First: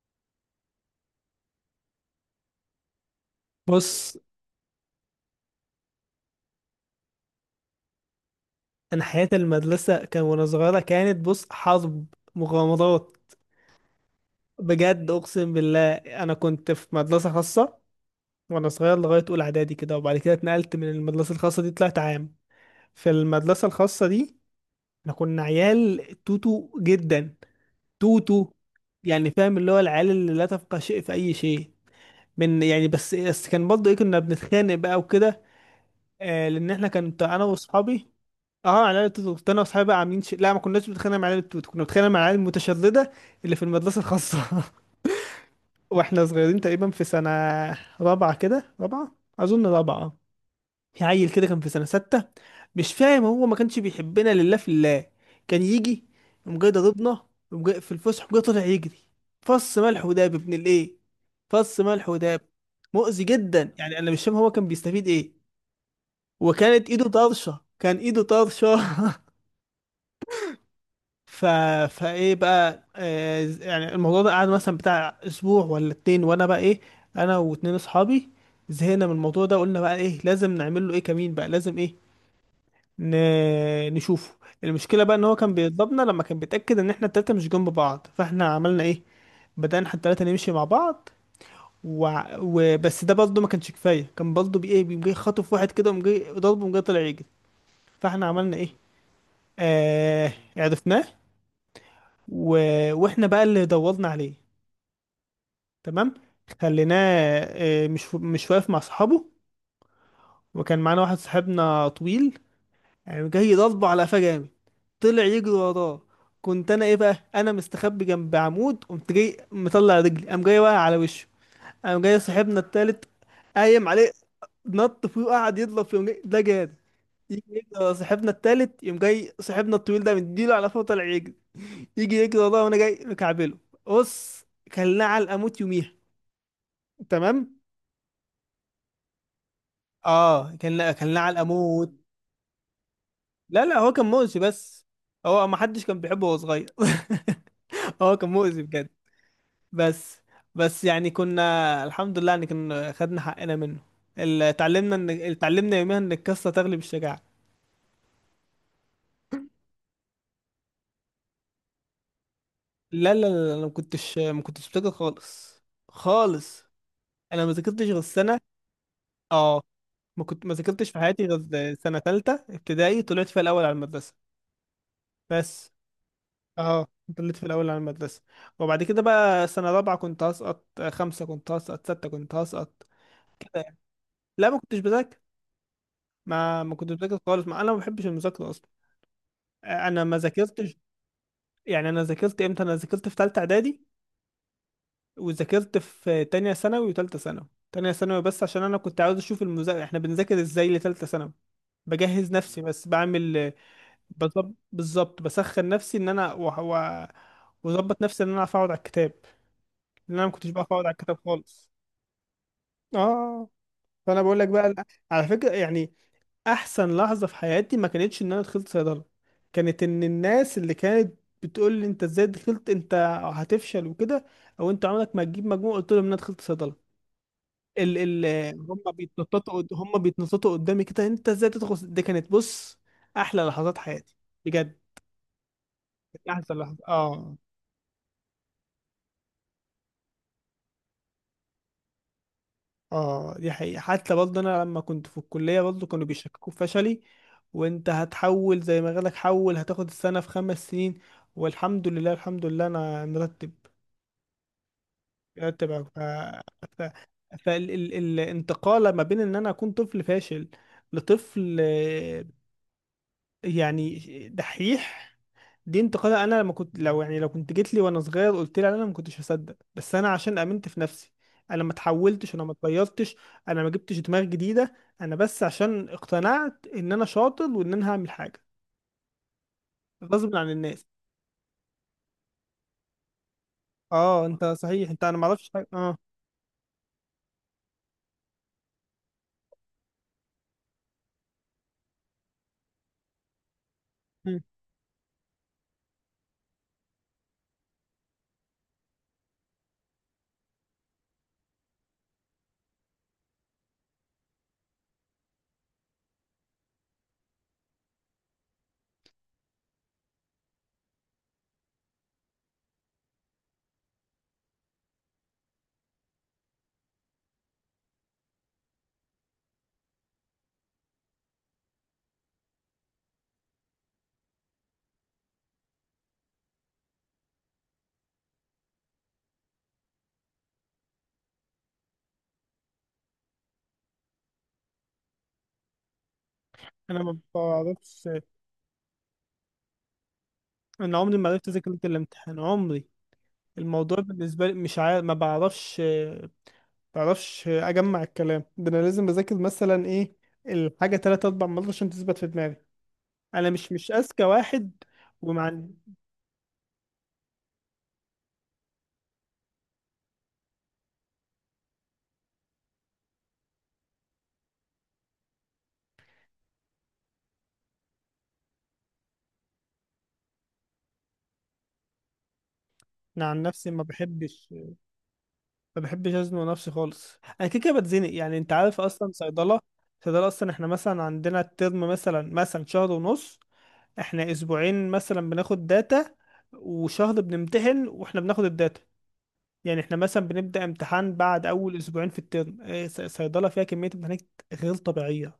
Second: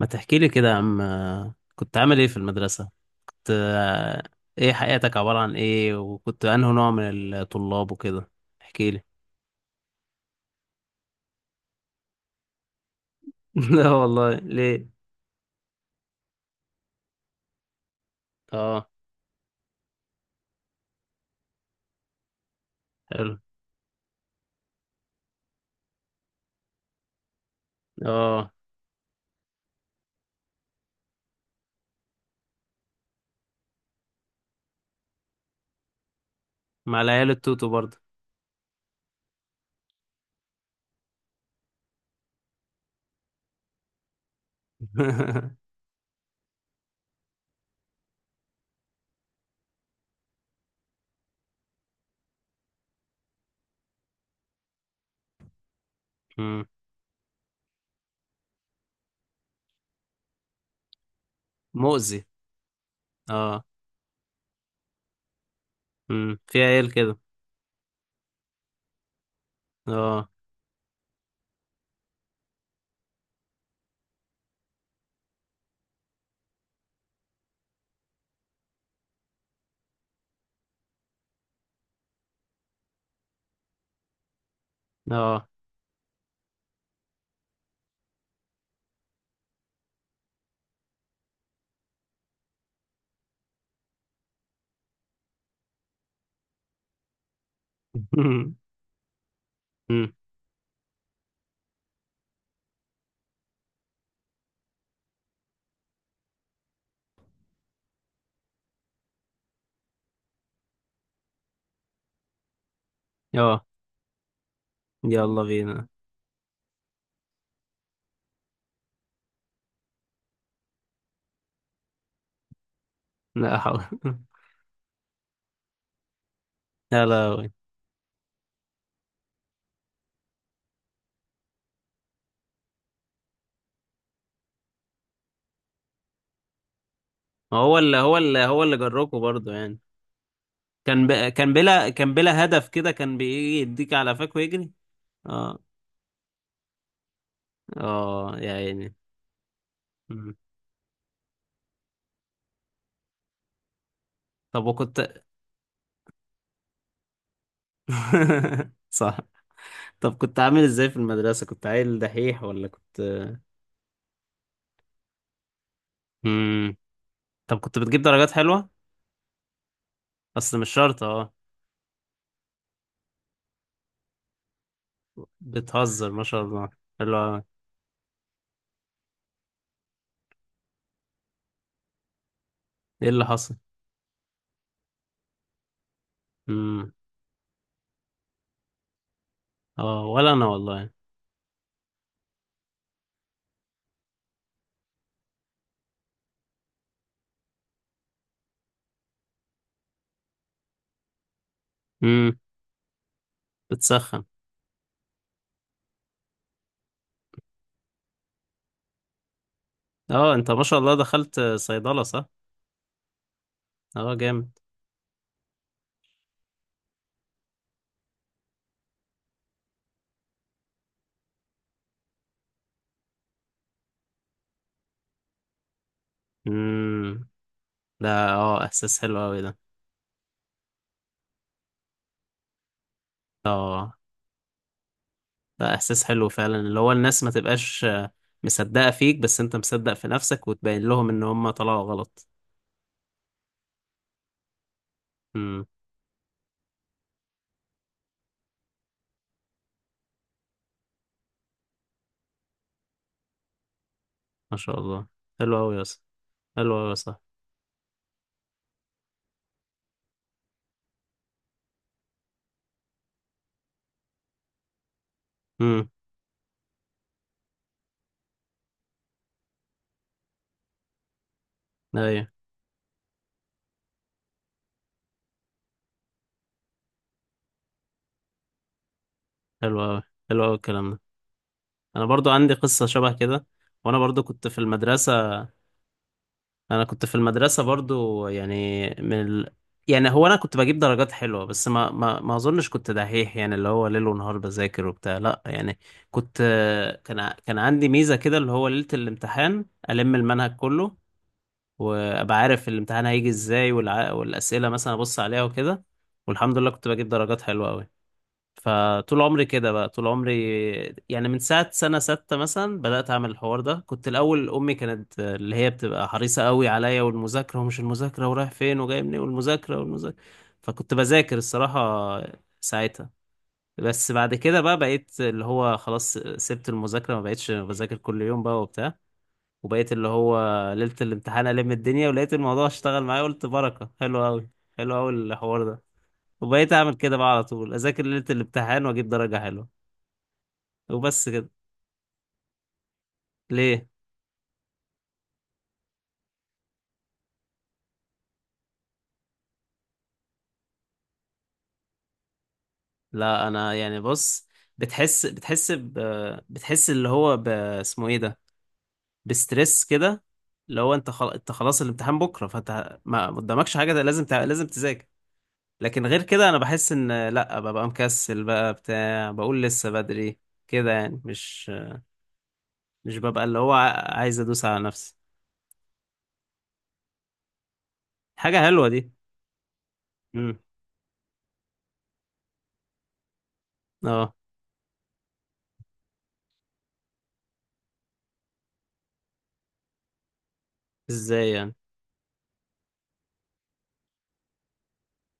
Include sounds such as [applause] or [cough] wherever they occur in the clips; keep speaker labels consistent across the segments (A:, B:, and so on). A: ما تحكي لي كده يا عم، كنت عامل ايه في المدرسة؟ كنت
B: بص،
A: ايه؟ حياتك عبارة عن ايه؟ وكنت انه نوع من الطلاب وكده؟ احكي لي.
B: انا حياة المدرسة كان وانا صغيرة كانت بص حرب، مغامرات.
A: [laughs] لا والله، ليه؟
B: بجد اقسم بالله، انا كنت في مدرسة خاصة وانا
A: اه.
B: صغير لغاية اولى اعدادي كده، وبعد كده اتنقلت من المدرسة الخاصة دي، طلعت عام. في
A: حلو.
B: المدرسة الخاصة دي احنا كنا عيال توتو جدا، توتو.
A: اه،
B: يعني فاهم اللي هو العيال اللي لا تفقه شيء في اي شيء. من يعني بس كان برضه ايه، كنا بنتخانق بقى وكده. لان احنا،
A: مع
B: كنت
A: العيال
B: انا
A: التوتو برضه؟
B: واصحابي، اه على العيال التوت، كنت انا واصحابي بقى عاملين لا، ما كناش بنتخانق مع العيال التوت، كنا بنتخانق مع العيال المتشردة اللي في المدرسة الخاصة. [laughs]
A: [laughs]
B: واحنا صغيرين تقريبا في سنة رابعة كده، رابعة، اظن رابعة. في عيل كده كان في سنة 6، مش فاهم هو ما كانش بيحبنا لله في الله. كان يجي يقوم
A: مم.
B: جاي ضربنا، يقوم جاي في الفسحة، يقوم جاي طالع يجري، فص ملح وداب ابن الايه، فص ملح
A: مؤذي.
B: وداب. مؤذي
A: اه.
B: جدا، يعني انا مش فاهم هو كان بيستفيد ايه.
A: مم. في
B: وكانت
A: عيال
B: ايده
A: كده.
B: طرشة، كان ايده طرشة. [laughs]
A: اه.
B: ف... فايه بقى يعني الموضوع ده قعد مثلا بتاع اسبوع ولا اتنين، وانا بقى ايه، انا واتنين اصحابي زهقنا من الموضوع ده. قلنا بقى ايه، لازم نعمل له ايه، كمين بقى لازم ايه، ن... نشوفه. المشكله بقى ان هو
A: اه.
B: كان بيضربنا لما كان بيتاكد ان احنا التلاته مش جنب بعض، فاحنا عملنا ايه، بدانا احنا التلاته نمشي مع بعض. وبس ده برضه ما كانش كفايه، كان برضه بايه، بيقوم جاي خاطف واحد كده، وقوم جاي ضربه، وقوم جاي طلع يجري.
A: [laughs]
B: فاحنا عملنا ايه،
A: مم.
B: عرفناه. و... واحنا بقى اللي دورنا عليه، تمام، خليناه مش واقف مع صحابه. وكان معانا واحد صاحبنا طويل، يعني جاي
A: اه.
B: يضربه على قفاه جامد، طلع
A: يلا
B: يجري
A: بينا.
B: وراه. كنت انا ايه بقى، انا مستخبي جنب عمود، قمت جاي مطلع رجلي، قام جاي واقع على وشه. قام جاي صاحبنا التالت
A: لا حول.
B: قايم عليه،
A: [laughs]
B: نط فيه وقعد يضرب فيه. ده جاد،
A: لا
B: يجي
A: لا.
B: يجري ورا صاحبنا التالت، يقوم جاي صاحبنا الطويل ده مديله على فوق طالع يجري، يجي يجري وراه وانا جاي مكعبله. بص، كلناه على الاموت يوميها، تمام.
A: هو اللي جروكوا برضه يعني؟
B: اه، كان كان علقه موت.
A: كان بلا هدف كده؟ كان بيجي
B: لا لا،
A: يديك
B: هو كان
A: على قفاك
B: مؤذي
A: ويجري؟
B: بس، هو ما
A: اه.
B: حدش كان بيحبه وهو صغير. [laughs] هو كان
A: اه يا
B: مؤذي بجد
A: عيني.
B: بس.
A: مم.
B: بس يعني كنا الحمد لله ان كنا خدنا حقنا منه.
A: طب،
B: اتعلمنا ان
A: وكنت؟
B: اتعلمنا يوميها ان القصه تغلب الشجاعه.
A: [laughs] صح. طب كنت عامل ازاي في المدرسة؟ كنت عيل دحيح ولا كنت؟
B: لا لا لا
A: [laughs]
B: لا، انا ما كنتش بذاكر خالص، خالص.
A: مم.
B: انا ما
A: طب كنت
B: ذاكرتش غير
A: بتجيب درجات
B: السنه.
A: حلوة؟
B: اه، ما كنت ما
A: اصل مش
B: ذاكرتش في
A: شرط،
B: حياتي
A: اه.
B: غير سنه ثالثه ابتدائي، طلعت فيها الاول على المدرسه بس.
A: بتهزر، ما شاء الله.
B: اه
A: حلو
B: ضليت في
A: أوي.
B: الاول على المدرسه. وبعد كده بقى سنه رابعه كنت هسقط، خمسه كنت هسقط، سته كنت هسقط.
A: ايه اللي حصل؟
B: لا ما كنتش بذاكر، ما
A: مم.
B: كنتش بذاكر خالص، ما انا ما بحبش المذاكره اصلا. انا
A: اه
B: ما
A: ولا انا
B: ذاكرتش.
A: والله.
B: يعني انا ذاكرت امتى؟ انا ذاكرت في ثالثه اعدادي، وذاكرت في تانية ثانوي وثالثه ثانوي. تانية ثانوي بس عشان انا كنت عاوز اشوف المذاكره احنا بنذاكر ازاي لثالثه ثانوي، بجهز
A: مم.
B: نفسي بس، بعمل
A: بتسخن.
B: بالظبط، بسخن نفسي ان انا واظبط نفسي ان انا اعرف اقعد على الكتاب، لان انا ما
A: اه، انت
B: كنتش
A: ما
B: بعرف
A: شاء
B: اقعد على
A: الله
B: الكتاب
A: دخلت
B: خالص.
A: صيدلة، صح؟
B: اه.
A: اه،
B: فانا بقول لك
A: جامد.
B: بقى لا، على فكره، يعني احسن لحظه في حياتي ما كانتش ان انا دخلت صيدله، كانت ان الناس اللي كانت بتقول لي انت ازاي دخلت انت، هتفشل وكده، او انت عمرك ما هتجيب مجموع، قلت لهم ان انا دخلت صيدله.
A: مم.
B: ال
A: ده،
B: ال
A: اه، احساس حلو قوي ده.
B: هم بيتنططوا قدامي كده، انت ازاي تدخل صيد-" دي كانت بص، احلى لحظات
A: اه،
B: حياتي بجد.
A: ده احساس حلو
B: كانت احسن
A: فعلا
B: لحظه،
A: اللي هو الناس ما
B: اه.
A: تبقاش مصدقة فيك، بس انت مصدق في نفسك وتبين لهم ان هم طلعوا غلط.
B: اه دي حقيقة، حتى برضه انا لما كنت في الكلية
A: امم.
B: برضه كانوا بيشككوا في فشلي، وانت هتحول زي ما قالك، حول، هتاخد السنة في 5 سنين. والحمد لله الحمد لله انا مرتب،
A: ما شاء الله. حلو
B: مرتب
A: قوي يا
B: أوي.
A: اسطى. حلو
B: ف...
A: قوي يا صاحبي.
B: فالانتقال ما بين ان انا اكون طفل فاشل، لطفل يعني دحيح، دي
A: امم.
B: انتقادة. انا لما كنت، لو يعني لو كنت جيت لي وانا صغير قلت لي، انا ما كنتش هصدق. بس انا عشان امنت في نفسي، انا ما
A: ايوه.
B: اتحولتش، انا ما اتغيرتش، انا ما جبتش دماغ جديدة، انا بس عشان اقتنعت ان انا شاطر وان انا هعمل حاجة
A: حلو قوي.
B: غصب
A: حلو
B: عن
A: قوي
B: الناس.
A: الكلام ده. انا برضو عندي قصة شبه كده. وانا برضو
B: اه، انت
A: كنت في
B: صحيح، انت
A: المدرسة.
B: انا ما اعرفش حاجة. اه.
A: انا كنت في المدرسه برضو، يعني يعني هو انا كنت بجيب درجات حلوه، بس ما اظنش كنت دحيح يعني، اللي هو ليل ونهار
B: مم.
A: بذاكر وبتاع، لا يعني. كنت، كان عندي ميزه كده اللي هو ليله الامتحان المنهج كله، وابقى عارف الامتحان هيجي ازاي والاسئله مثلا ابص عليها وكده، والحمد لله كنت بجيب درجات حلوه قوي. فطول عمري كده بقى، طول عمري يعني من ساعة سنة ستة مثلا بدأت أعمل الحوار ده. كنت الأول أمي كانت اللي هي بتبقى حريصة قوي عليا، والمذاكرة ومش المذاكرة، ورايح فين وجاي منين، والمذاكرة والمذاكرة، فكنت بذاكر الصراحة ساعتها. بس بعد كده بقى بقيت اللي هو خلاص، سبت المذاكرة، ما بقيتش بذاكر كل يوم بقى وبتاع، وبقيت اللي هو ليلة الامتحان ألم الدنيا، ولقيت الموضوع اشتغل معايا، قلت بركة، حلو أوي. حلو أوي الحوار ده. وبقيت أعمل
B: انا
A: كده
B: ما
A: بقى على طول، أذاكر
B: بعرفش،
A: ليلة الامتحان وأجيب درجة حلوة.
B: انا عمري
A: وبس
B: ما
A: كده.
B: عرفت اذاكر ليلة الامتحان، عمري.
A: ليه؟
B: الموضوع بالنسبة لي مش عارف، ما بعرفش، متعرفش اجمع الكلام ده. انا لازم اذاكر مثلا ايه الحاجه تلات اربع مرات عشان تثبت في دماغي.
A: لا
B: انا مش
A: انا
B: مش
A: يعني
B: اذكى
A: بص،
B: واحد.
A: بتحس
B: ومع،
A: بتحس بتحس اللي هو اسمه ايه ده، بستريس كده، اللي هو انت انت خلاص الامتحان بكره، فانت ما قدامكش حاجه ده، لازم لازم تذاكر. لكن غير كده انا بحس ان لا، ببقى مكسل بقى بتاع بقول لسه بدري كده يعني، مش
B: أنا عن
A: ببقى اللي
B: نفسي
A: هو عايز ادوس على نفسي.
B: ما بحبش ازنق نفسي خالص، انا كده كده بتزنق، يعني انت
A: حاجه
B: عارف
A: حلوه دي.
B: اصلا صيدله. صيدله اصلا
A: امم.
B: احنا مثلا عندنا الترم مثلا شهر ونص، احنا
A: اه.
B: اسبوعين مثلا بناخد داتا، وشهر بنمتحن واحنا بناخد الداتا. يعني احنا مثلا بنبدأ امتحان بعد
A: ازاي يعني؟
B: اول اسبوعين في الترم. إيه، صيدلة فيها كمية امتحانات غير طبيعية،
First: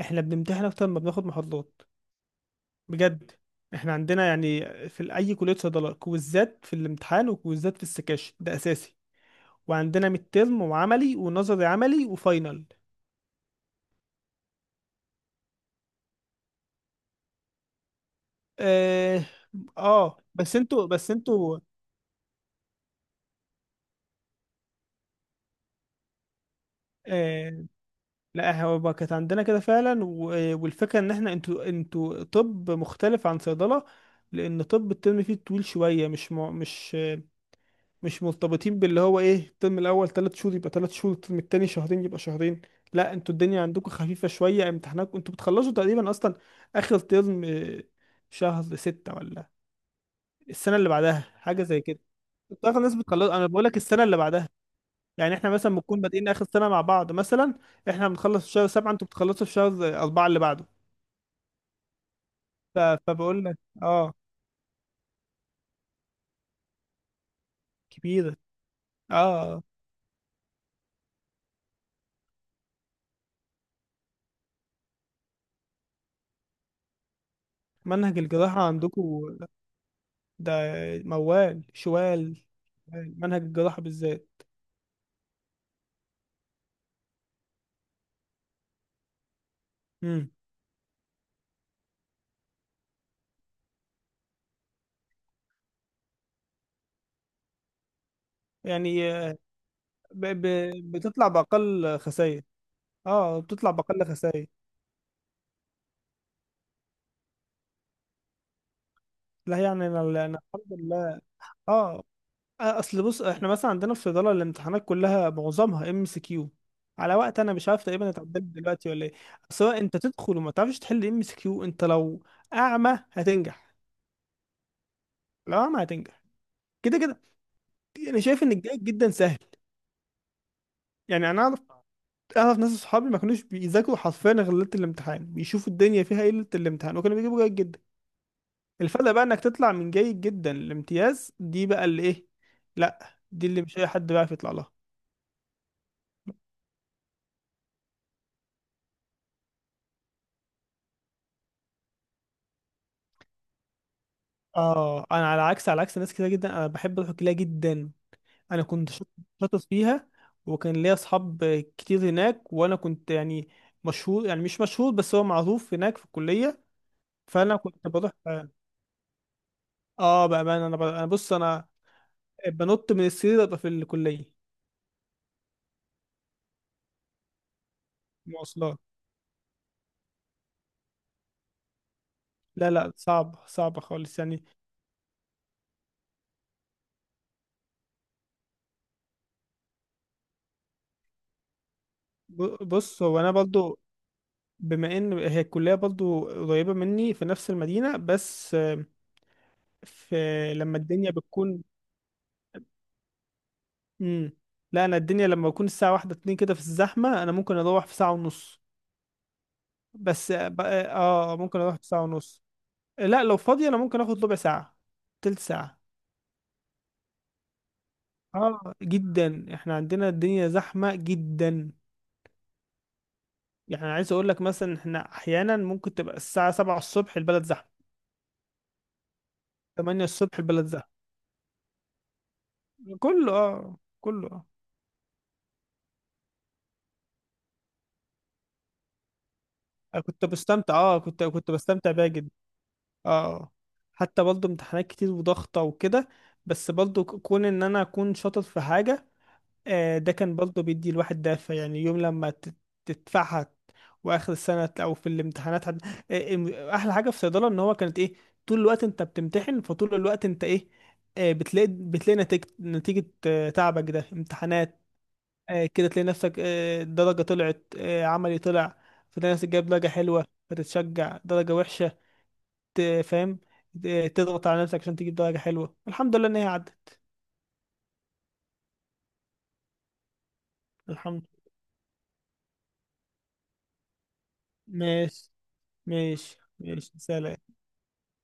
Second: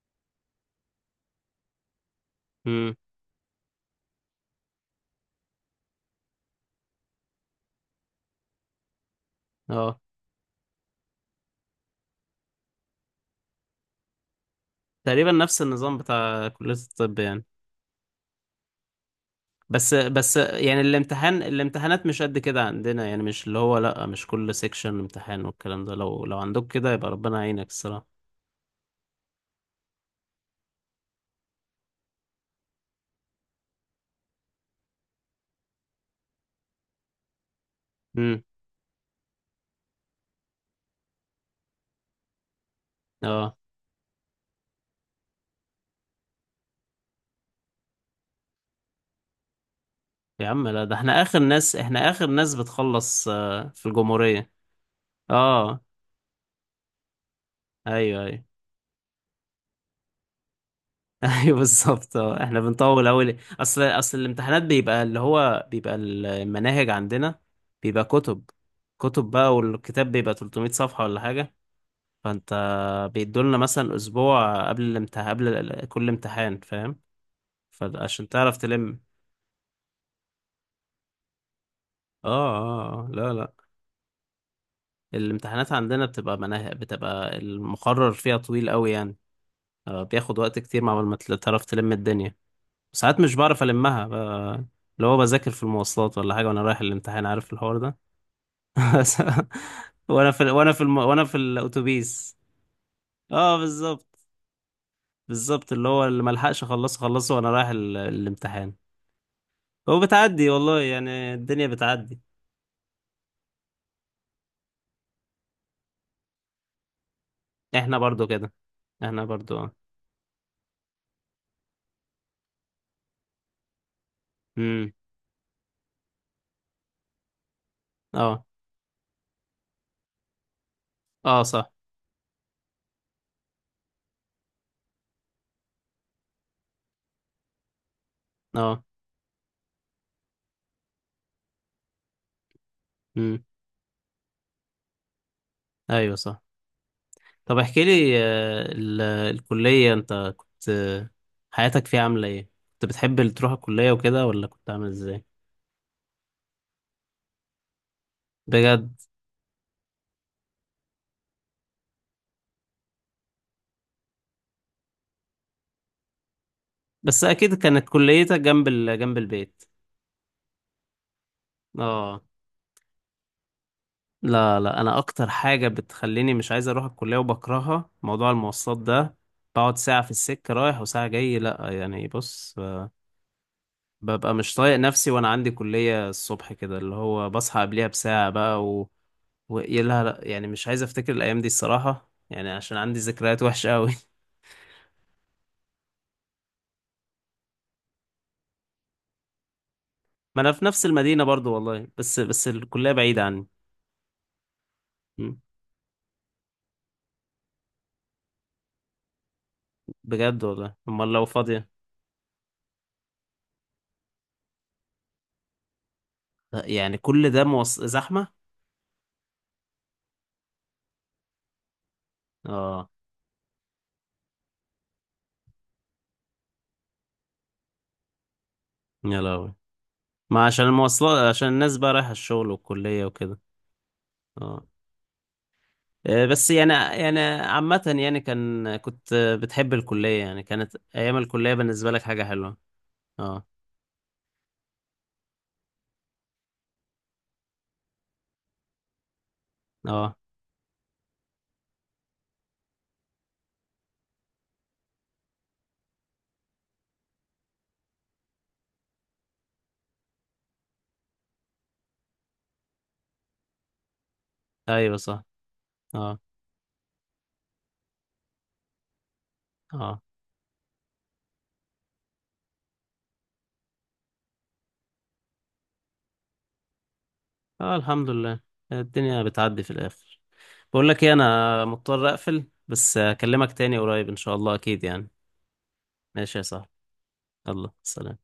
B: احنا بنمتحن اكتر ما بناخد محاضرات.
A: امم.
B: بجد. احنا عندنا يعني في اي كليه صيدله كويزات في الامتحان، وكويزات في السكاشن ده اساسي.
A: اه،
B: وعندنا ميد ترم، وعملي ونظري، عملي وفاينل.
A: تقريبا نفس النظام بتاع كليه الطب يعني.
B: اه.
A: بس، بس
B: بس
A: يعني
B: انتوا بس انتوا
A: الامتحانات مش قد كده عندنا يعني، مش اللي هو، لأ مش كل سيكشن امتحان والكلام ده. لو، عندك كده يبقى ربنا
B: آه
A: يعينك الصراحة.
B: لا هو كانت عندنا كده فعلا، والفكره ان احنا، انتوا، انتوا طب مختلف عن صيدله، لان طب الترم فيه طويل شويه، مش مش
A: امم.
B: مرتبطين باللي هو ايه، الترم الاول 3 شهور يبقى 3 شهور، الترم التاني شهرين يبقى شهرين. لا انتوا
A: اه.
B: الدنيا عندكم خفيفه شويه، امتحاناتكم انتوا بتخلصوا تقريبا اصلا اخر ترم شهر 6 ولا
A: يا عم
B: السنه
A: لا،
B: اللي
A: ده
B: بعدها،
A: احنا آخر
B: حاجه
A: ناس،
B: زي كده.
A: احنا آخر ناس
B: اغلب الناس
A: بتخلص
B: بتخلص، انا بقول لك
A: في
B: السنه اللي بعدها،
A: الجمهورية.
B: يعني احنا مثلا
A: اه.
B: بنكون بادئين اخر سنه مع بعض مثلا. احنا
A: ايوه، ايوه.
B: بنخلص في شهر 7، انتوا بتخلصوا في شهر 4 اللي بعده.
A: [laughs] ايوه بالظبط. اه، احنا
B: ف...
A: بنطول أوي،
B: فبقول لك
A: اصل،
B: اه،
A: الامتحانات بيبقى اللي هو بيبقى المناهج عندنا بيبقى
B: كبيره.
A: كتب، كتب بقى،
B: اه
A: والكتاب بيبقى 300 صفحة ولا حاجة، فانت بيدولنا مثلا اسبوع قبل الامتحان، كل امتحان، فاهم؟
B: منهج
A: فعشان تعرف
B: الجراحه عندكم
A: تلم.
B: ده موال
A: اه.
B: شوال،
A: اه. لا
B: منهج
A: لا،
B: الجراحة بالذات.
A: الامتحانات عندنا بتبقى مناهج، بتبقى المقرر فيها طويل قوي يعني. آه،
B: امم.
A: بياخد وقت كتير مع ما تعرف تلم الدنيا. ساعات مش بعرف المها اللي هو بذاكر في المواصلات ولا حاجه وانا رايح الامتحان، عارف الحوار ده؟
B: يعني
A: [laughs]
B: ب...
A: وانا في،
B: ب...
A: وانا
B: بتطلع
A: في
B: بأقل
A: الاتوبيس.
B: خسائر، اه
A: اه
B: بتطلع بأقل
A: بالظبط،
B: خسائر.
A: بالظبط اللي هو اللي ملحقش اخلصه، خلصه وانا رايح الامتحان.
B: لا يعني
A: هو
B: انا
A: بتعدي
B: الحمد
A: والله،
B: لله.
A: يعني الدنيا
B: اه.
A: بتعدي.
B: اصل بص احنا مثلا عندنا في صيدلة الامتحانات كلها معظمها ام اس كيو، على وقت انا مش عارف
A: احنا
B: تقريبا
A: برضو
B: اتعدلت
A: كده،
B: دلوقتي ولا ايه.
A: احنا برضو، اه.
B: سواء انت تدخل وما تعرفش تحل ام اس كيو، انت لو اعمى هتنجح،
A: امم.
B: لو اعمى هتنجح كده كده. انا شايف
A: اه.
B: ان الجيد جدا سهل، يعني انا
A: اه
B: اعرف،
A: صح.
B: اعرف ناس اصحابي ما كانوش بيذاكروا حرفيا غير ليله الامتحان، بيشوفوا الدنيا فيها ايه ليله الامتحان وكانوا بيجيبوا جيد جدا.
A: اه.
B: الفرق بقى انك تطلع من جيد جدا لامتياز، دي بقى اللي ايه، لا
A: امم.
B: دي اللي مش اي حد بيعرف يطلع لها.
A: ايوه صح. طب احكي لي، الكلية انت كنت حياتك فيها عاملة ايه؟ كنت بتحب اللي تروح الكلية وكده، ولا كنت عامل
B: اه،
A: ازاي؟
B: انا على عكس ناس كتير جدا، انا بحب اروح الكليه جدا. انا
A: بجد؟
B: شاطر فيها، وكان ليا اصحاب كتير هناك، وانا كنت يعني مشهور، يعني مش مشهور بس هو معروف هناك في الكليه،
A: بس اكيد
B: فانا كنت
A: كانت
B: بروح.
A: كليتك
B: اه،
A: جنب جنب البيت.
B: بامانه انا انا بص، انا
A: اه.
B: بنط من السرير ابقى في الكليه.
A: لا لا، انا اكتر حاجة بتخليني مش عايز اروح الكلية وبكرهها موضوع المواصلات
B: مواصلات.
A: ده. بقعد ساعة في السكة رايح وساعة جاي، لا يعني، بص،
B: لا لا صعب، صعب خالص
A: ببقى
B: يعني.
A: مش طايق نفسي وانا عندي كلية الصبح كده، اللي هو بصحى قبلها بساعة بقى يا لا لا، يعني مش عايز افتكر الايام دي الصراحة، يعني عشان عندي
B: بص هو انا
A: ذكريات وحشة
B: برضو،
A: قوي. [laughs]
B: بما ان هي الكليه برضو قريبه مني في نفس المدينه، بس آه، في
A: ما انا في
B: لما
A: نفس
B: الدنيا
A: المدينة برضو
B: بتكون،
A: والله، بس، بس الكلية بعيدة عني.
B: مم، لا انا الدنيا
A: م.
B: لما بكون الساعه واحدة اتنين كده في الزحمه، انا ممكن اروح في ساعه ونص، بس
A: بجد
B: اه
A: والله؟ امال لو
B: ممكن
A: فاضية؟
B: اروح في ساعه ونص. لا لو فاضي انا ممكن اخد ربع ساعه، تلت ساعه.
A: لا، يعني كل ده زحمة.
B: اه جدا، احنا عندنا الدنيا زحمه جدا،
A: اه.
B: يعني عايز اقول لك مثلا، احنا احيانا ممكن تبقى الساعه 7 الصبح البلد زحمه،
A: يا لهوي.
B: 8 الصبح
A: ما عشان
B: البلد زحمة.
A: المواصلات، عشان الناس بقى رايحة الشغل والكلية
B: كله
A: وكده.
B: اه، كله اه.
A: اه. بس يعني، عامة يعني، كنت بتحب
B: أنا
A: الكلية
B: كنت
A: يعني؟ كانت
B: بستمتع، اه،
A: أيام
B: كنت
A: الكلية بالنسبة
B: بستمتع
A: لك
B: بيها
A: حاجة
B: جدا.
A: حلوة؟ اه.
B: اه، حتى برضه امتحانات كتير وضغطة وكده، بس برضه كون ان انا اكون شاطر في حاجة، آه ده
A: اه.
B: كان برضه بيدي الواحد دافع، يعني يوم لما تدفعها، واخر السنة او في الامتحانات. احلى حاجة في صيدلة ان هو كانت ايه، طول الوقت انت بتمتحن، فطول الوقت انت ايه، بتلاقي نتيجة تعبك ده امتحانات.
A: ايوه صح.
B: كده تلاقي
A: اه.
B: نفسك، درجة طلعت، عملي طلع، فتلاقي نفسك جايب درجة
A: اه.
B: حلوة فتتشجع، درجة وحشة، فاهم. تضغط على نفسك عشان تجيب درجة حلوة، الحمد لله إن هي عدت.
A: اه. الحمد لله. الدنيا بتعدي في الاخر. بقول لك ايه،
B: الحمد،
A: انا مضطر اقفل بس، اكلمك تاني قريب ان شاء الله اكيد يعني.
B: ماشي،
A: ماشي
B: ماشي
A: يا صاحبي.
B: ماشي سلام.
A: يلا سلام.